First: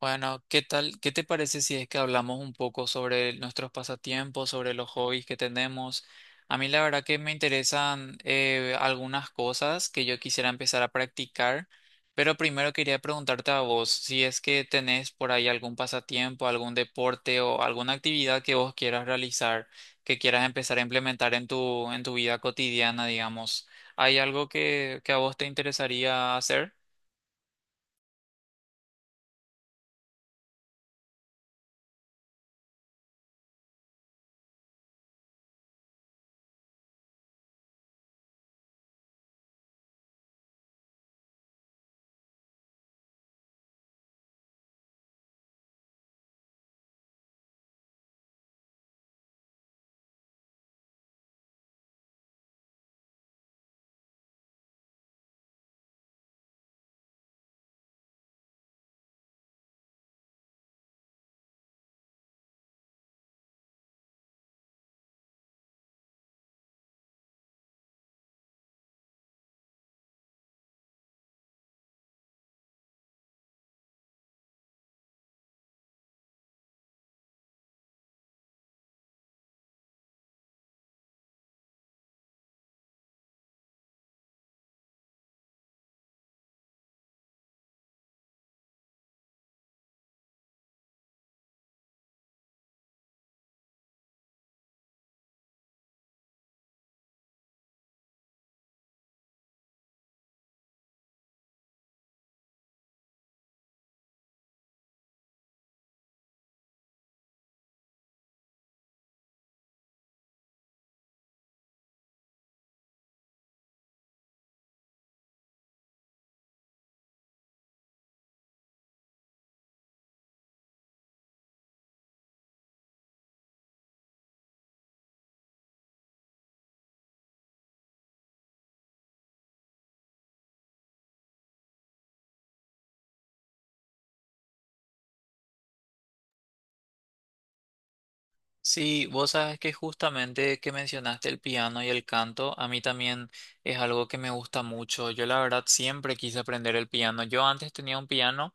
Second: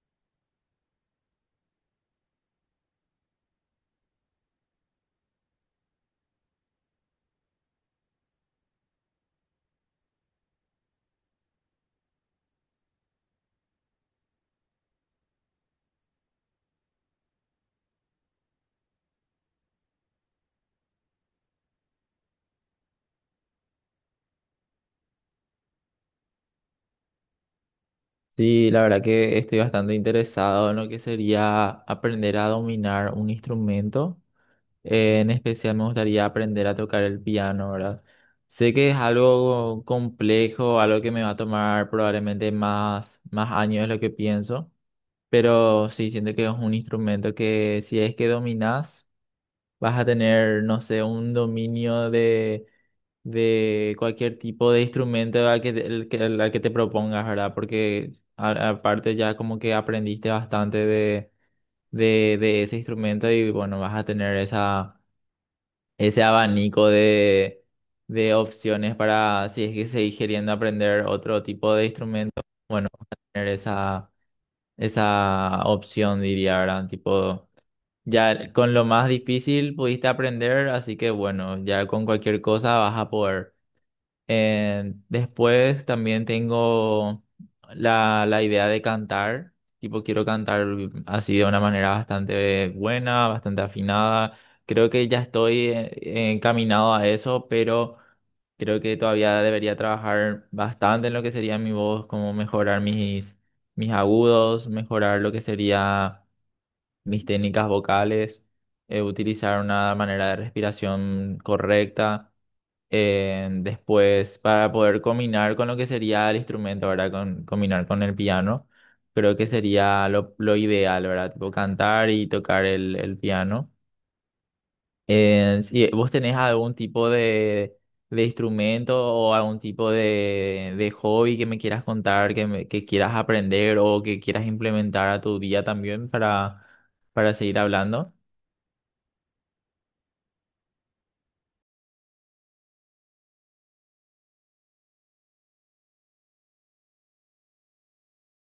Bueno, ¿qué tal? ¿Qué te parece si es que hablamos un poco sobre nuestros pasatiempos, sobre los hobbies que tenemos? A mí la verdad que me interesan algunas cosas que yo quisiera empezar a practicar, pero primero quería preguntarte a vos si es que tenés por ahí algún pasatiempo, algún deporte o alguna actividad que vos quieras realizar, que quieras empezar a implementar en tu vida cotidiana, digamos. ¿Hay algo que a vos te interesaría hacer? Sí, la verdad que estoy bastante interesado en lo que sería aprender a dominar un instrumento. En especial me gustaría aprender a tocar el piano, ¿verdad? Sé que es algo complejo, algo que me va a tomar probablemente más años de lo que pienso, pero sí siento que es un instrumento que si es que dominas vas a tener, no sé, un dominio de cualquier tipo de instrumento al que, te- el, que, al que te propongas, ¿verdad? Porque aparte ya como que aprendiste bastante de ese instrumento y bueno, vas a tener ese abanico de opciones para, si es que seguís queriendo aprender otro tipo de instrumento, bueno, vas a tener esa opción, diría, ¿verdad? Tipo, ya con lo más difícil pudiste aprender, así que bueno, ya con cualquier cosa vas a poder. Después también tengo la idea de cantar, tipo quiero cantar así de una manera bastante buena, bastante afinada. Creo que ya estoy encaminado a eso, pero creo que todavía debería trabajar bastante en lo que sería mi voz, como mejorar mis agudos, mejorar lo que sería mis técnicas vocales, utilizar una manera de respiración correcta. Después, para poder combinar con lo que sería el instrumento, ¿verdad? Combinar con el piano, creo que sería lo ideal, ¿verdad? Tipo cantar y tocar el piano. Si vos tenés algún tipo de instrumento o algún tipo de hobby que me quieras contar, que quieras aprender o que quieras implementar a tu día también para seguir hablando. Sí, vos sabes que justamente que mencionaste el piano y el canto, a mí también es algo que me gusta mucho. Yo la verdad siempre quise aprender el piano. Yo antes tenía un piano,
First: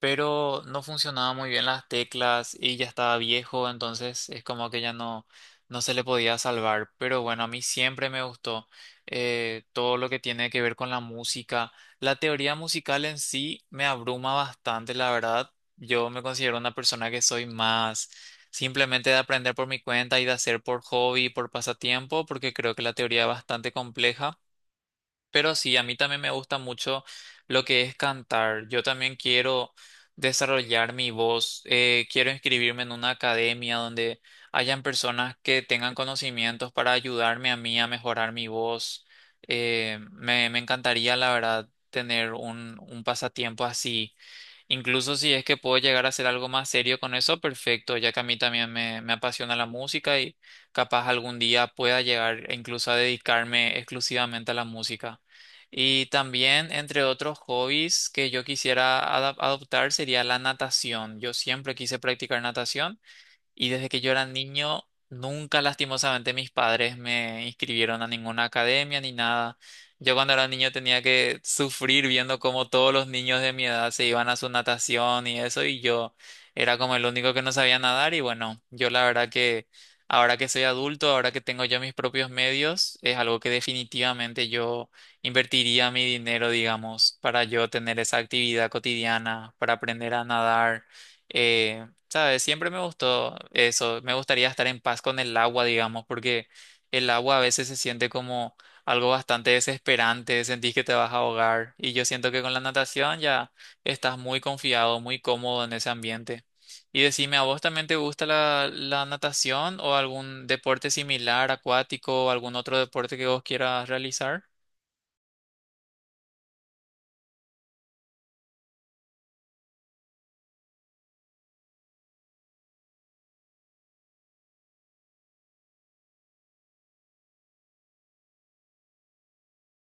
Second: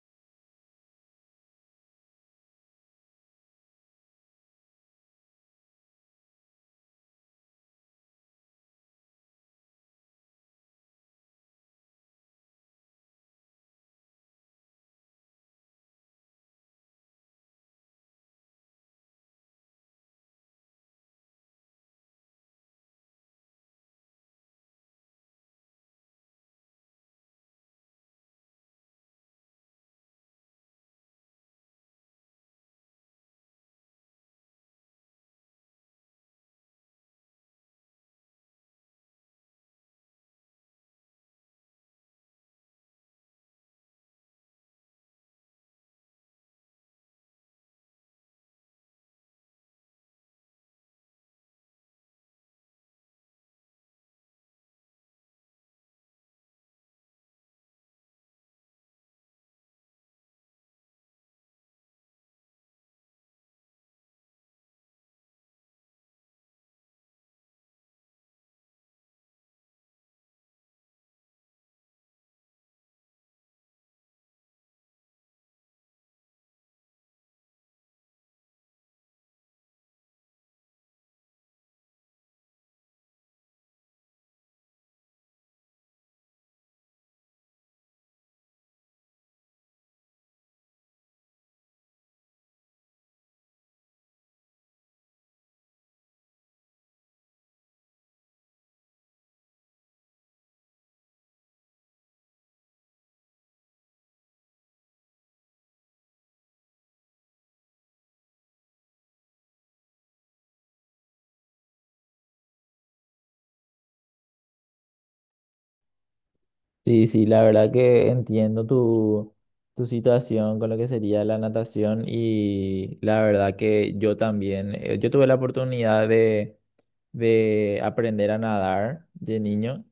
pero no funcionaba muy bien las teclas y ya estaba viejo, entonces es como que ya no se le podía salvar. Pero bueno, a mí siempre me gustó todo lo que tiene que ver con la música. La teoría musical en sí me abruma bastante, la verdad. Yo me considero una persona que soy más simplemente de aprender por mi cuenta y de hacer por hobby, por pasatiempo, porque creo que la teoría es bastante compleja. Pero sí, a mí también me gusta mucho lo que es cantar. Yo también quiero desarrollar mi voz. Quiero inscribirme en una academia donde hayan personas que tengan conocimientos para ayudarme a mí a mejorar mi voz. Me encantaría, la verdad, tener un pasatiempo así. Incluso si es que puedo llegar a hacer algo más serio con eso, perfecto, ya que a mí también me apasiona la música y capaz algún día pueda llegar e incluso a dedicarme exclusivamente a la música. Y también, entre otros hobbies que yo quisiera adoptar, sería la natación. Yo siempre quise practicar natación. Y desde que yo era niño, nunca lastimosamente mis padres me inscribieron a ninguna academia ni nada. Yo cuando era niño tenía que sufrir viendo cómo todos los niños de mi edad se iban a su natación y eso, y yo era como el único que no sabía nadar. Y bueno, yo la verdad que ahora que soy adulto, ahora que tengo yo mis propios medios, es algo que definitivamente yo invertiría mi dinero, digamos, para yo tener esa actividad cotidiana, para aprender a nadar. eh, ¿Sabes? Siempre me gustó eso. Me gustaría estar en paz con el agua, digamos, porque el agua a veces se siente como algo bastante desesperante, sentís que te vas a ahogar. Y yo siento que con la natación ya estás muy confiado, muy cómodo en ese ambiente. Y decime, ¿a vos también te gusta la natación o algún deporte similar, acuático, o algún otro deporte que vos quieras realizar? Sí, sí, la verdad que entiendo tu situación con lo que sería la natación y la verdad que yo también, yo tuve la oportunidad de aprender a nadar de niño.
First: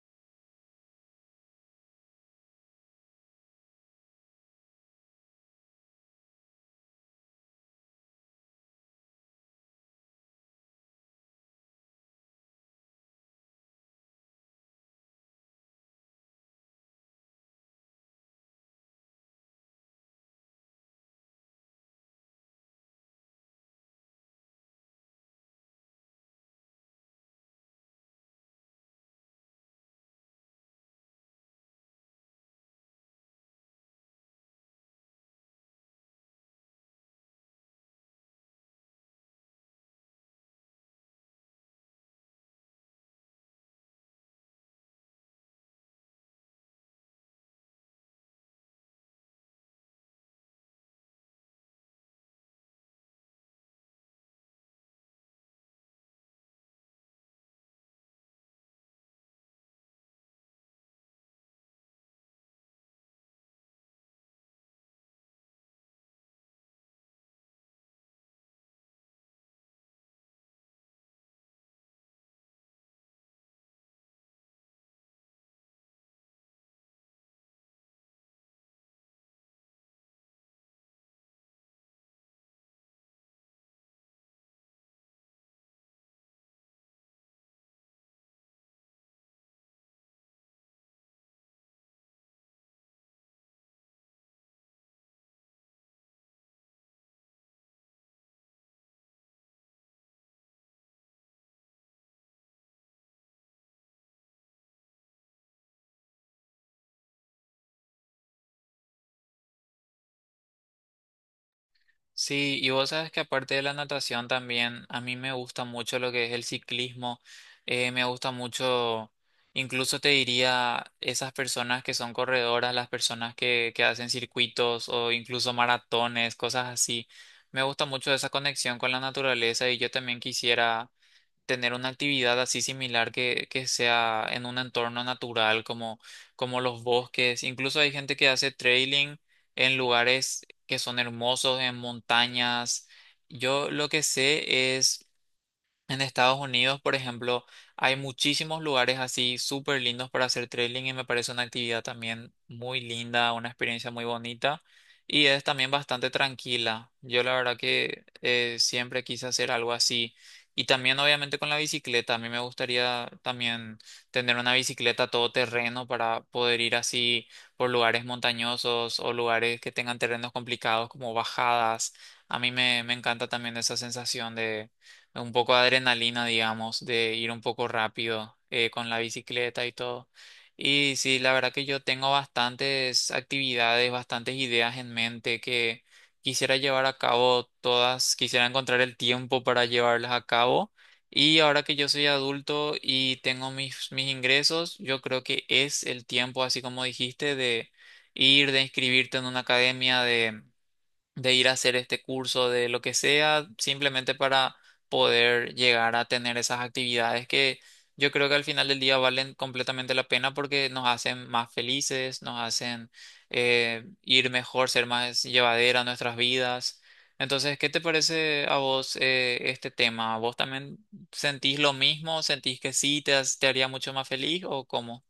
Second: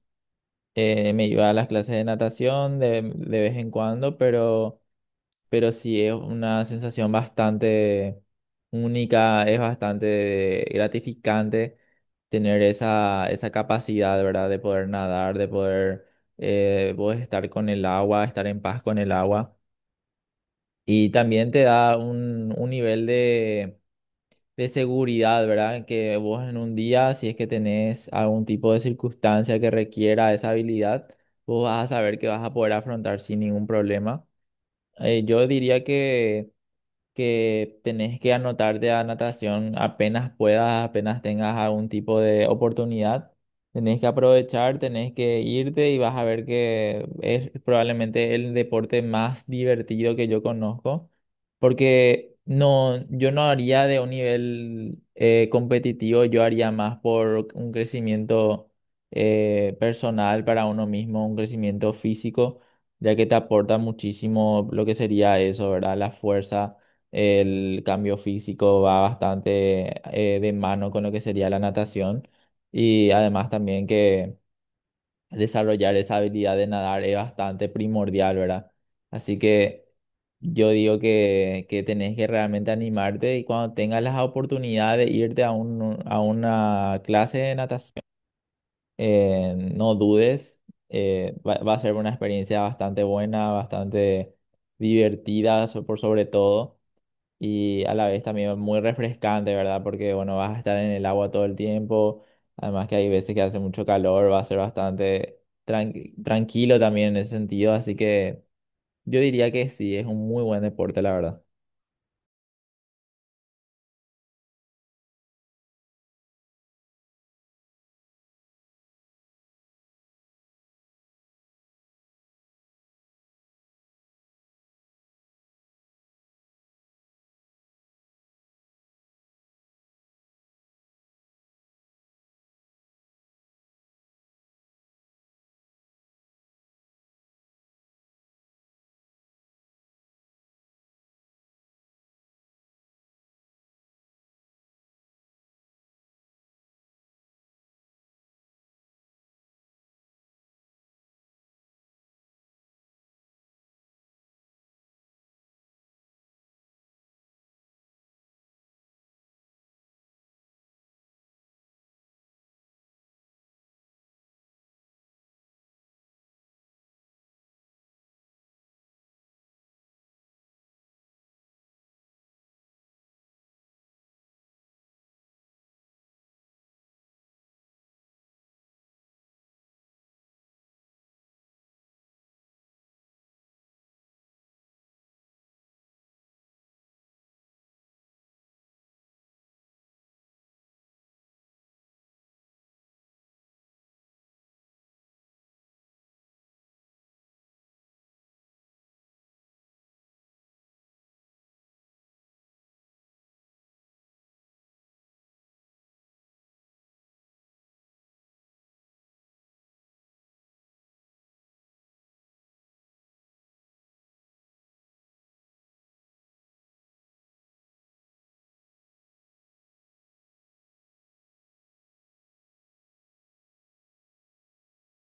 Me iba a las clases de natación de vez en cuando, pero sí es una sensación bastante única, es bastante gratificante tener esa capacidad, ¿verdad? De poder nadar, de poder vos estar con el agua, estar en paz con el agua. Y también te da un nivel de seguridad, ¿verdad? Que vos en un día, si es que tenés algún tipo de circunstancia que requiera esa habilidad, vos vas a saber que vas a poder afrontar sin ningún problema. Yo diría que tenés que anotarte a natación apenas puedas, apenas tengas algún tipo de oportunidad. Tenés que aprovechar, tenés que irte y vas a ver que es probablemente el deporte más divertido que yo conozco, porque no, yo no haría de un nivel competitivo, yo haría más por un crecimiento personal para uno mismo, un crecimiento físico, ya que te aporta muchísimo lo que sería eso, ¿verdad? La fuerza, el cambio físico va bastante de mano con lo que sería la natación y además también que desarrollar esa habilidad de nadar es bastante primordial, ¿verdad? Así que yo digo que tenés que realmente animarte y cuando tengas las oportunidades de irte a, un, a una clase de natación, no dudes, va a ser una experiencia bastante buena, bastante divertida por sobre todo y a la vez también muy refrescante, ¿verdad? Porque, bueno, vas a estar en el agua todo el tiempo, además que hay veces que hace mucho calor, va a ser bastante tranquilo también en ese sentido, así que yo diría que sí, es un muy buen deporte, la verdad. Sí, y vos sabes que aparte de la natación también, a mí me gusta mucho lo que es el ciclismo. Me gusta mucho, incluso te diría, esas personas que son corredoras, las personas que hacen circuitos o incluso maratones, cosas así. Me gusta mucho esa conexión con la naturaleza y yo también quisiera tener una actividad así similar que sea en un entorno natural como los bosques. Incluso hay gente que hace trailing en lugares que son hermosos, en montañas. Yo lo que sé es en Estados Unidos, por ejemplo, hay muchísimos lugares así súper lindos para hacer trailing y me parece una actividad también muy linda, una experiencia muy bonita y es también bastante tranquila. Yo la verdad que siempre quise hacer algo así, y también obviamente con la bicicleta. A mí me gustaría también tener una bicicleta todoterreno para poder ir así por lugares montañosos o lugares que tengan terrenos complicados como bajadas. A mí me encanta también esa sensación un poco de adrenalina, digamos, de ir un poco rápido con la bicicleta y todo. Y sí, la verdad que yo tengo bastantes actividades, bastantes ideas en mente que quisiera llevar a cabo todas, quisiera encontrar el tiempo para llevarlas a cabo. Y ahora que yo soy adulto y tengo mis ingresos, yo creo que es el tiempo, así como dijiste, de ir, de inscribirte en una academia, de ir a hacer este curso, de lo que sea, simplemente para poder llegar a tener esas actividades que yo creo que al final del día valen completamente la pena porque nos hacen más felices, nos hacen ir mejor, ser más llevadera nuestras vidas. Entonces, ¿qué te parece a vos este tema? ¿Vos también sentís lo mismo? ¿Sentís que sí te haría mucho más feliz o cómo?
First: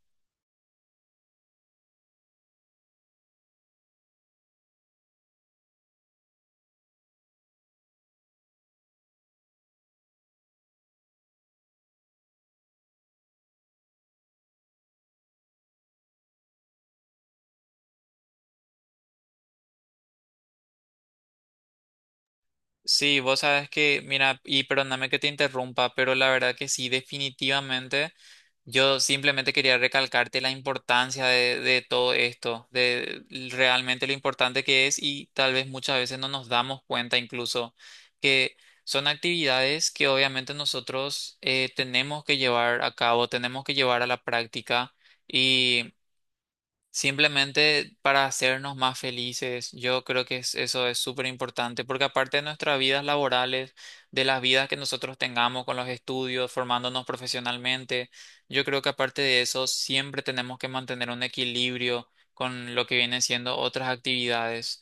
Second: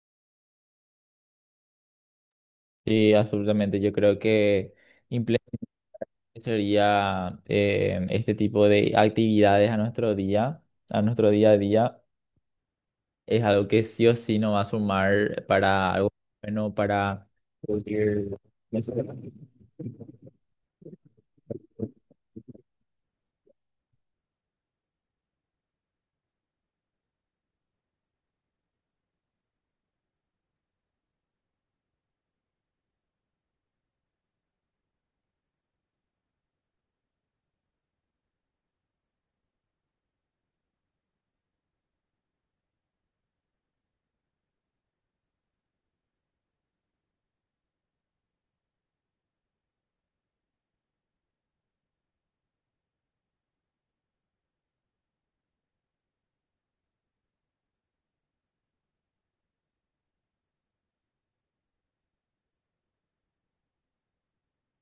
Sí, absolutamente, yo creo que implementaría este tipo de actividades a nuestro día, a nuestro día a día, es algo que sí o sí nos va a sumar para algo bueno, para... producir. Sí, vos sabes que, mira, y perdóname que te interrumpa, pero la verdad que sí, definitivamente. Yo simplemente quería recalcarte la importancia de todo esto, de realmente lo importante que es, y tal vez muchas veces no nos damos cuenta incluso que son actividades que obviamente nosotros tenemos que llevar a cabo, tenemos que llevar a la práctica. Simplemente para hacernos más felices, yo creo eso es súper importante, porque aparte de nuestras vidas laborales, de las vidas que nosotros tengamos con los estudios, formándonos profesionalmente, yo creo que aparte de eso, siempre tenemos que mantener un equilibrio con lo que vienen siendo otras actividades.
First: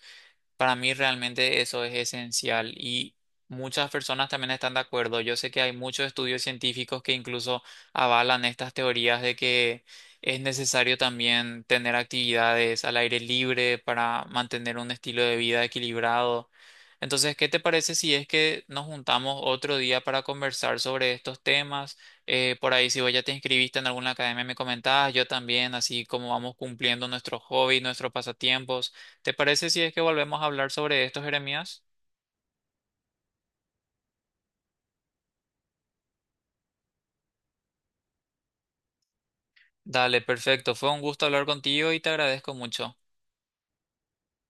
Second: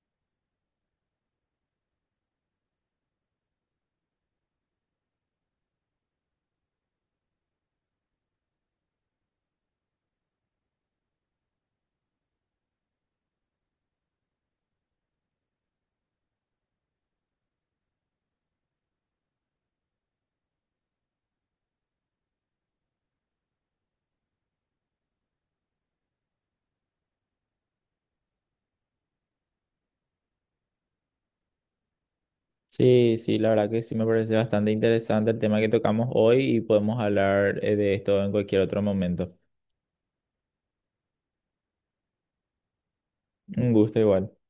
Para mí realmente eso es esencial, y muchas personas también están de acuerdo. Yo sé que hay muchos estudios científicos que incluso avalan estas teorías de que es necesario también tener actividades al aire libre para mantener un estilo de vida equilibrado. Entonces, ¿qué te parece si es que nos juntamos otro día para conversar sobre estos temas? Por ahí, si vos ya te inscribiste en alguna academia, me comentabas, yo también, así como vamos cumpliendo nuestros hobbies, nuestros pasatiempos. ¿Te parece si es que volvemos a hablar sobre esto, Jeremías? Sí, sí, la verdad que sí me parece bastante interesante el tema que tocamos hoy y podemos hablar de esto en cualquier otro momento. Dale, perfecto. Fue un gusto hablar contigo y te agradezco mucho. Un gusto igual.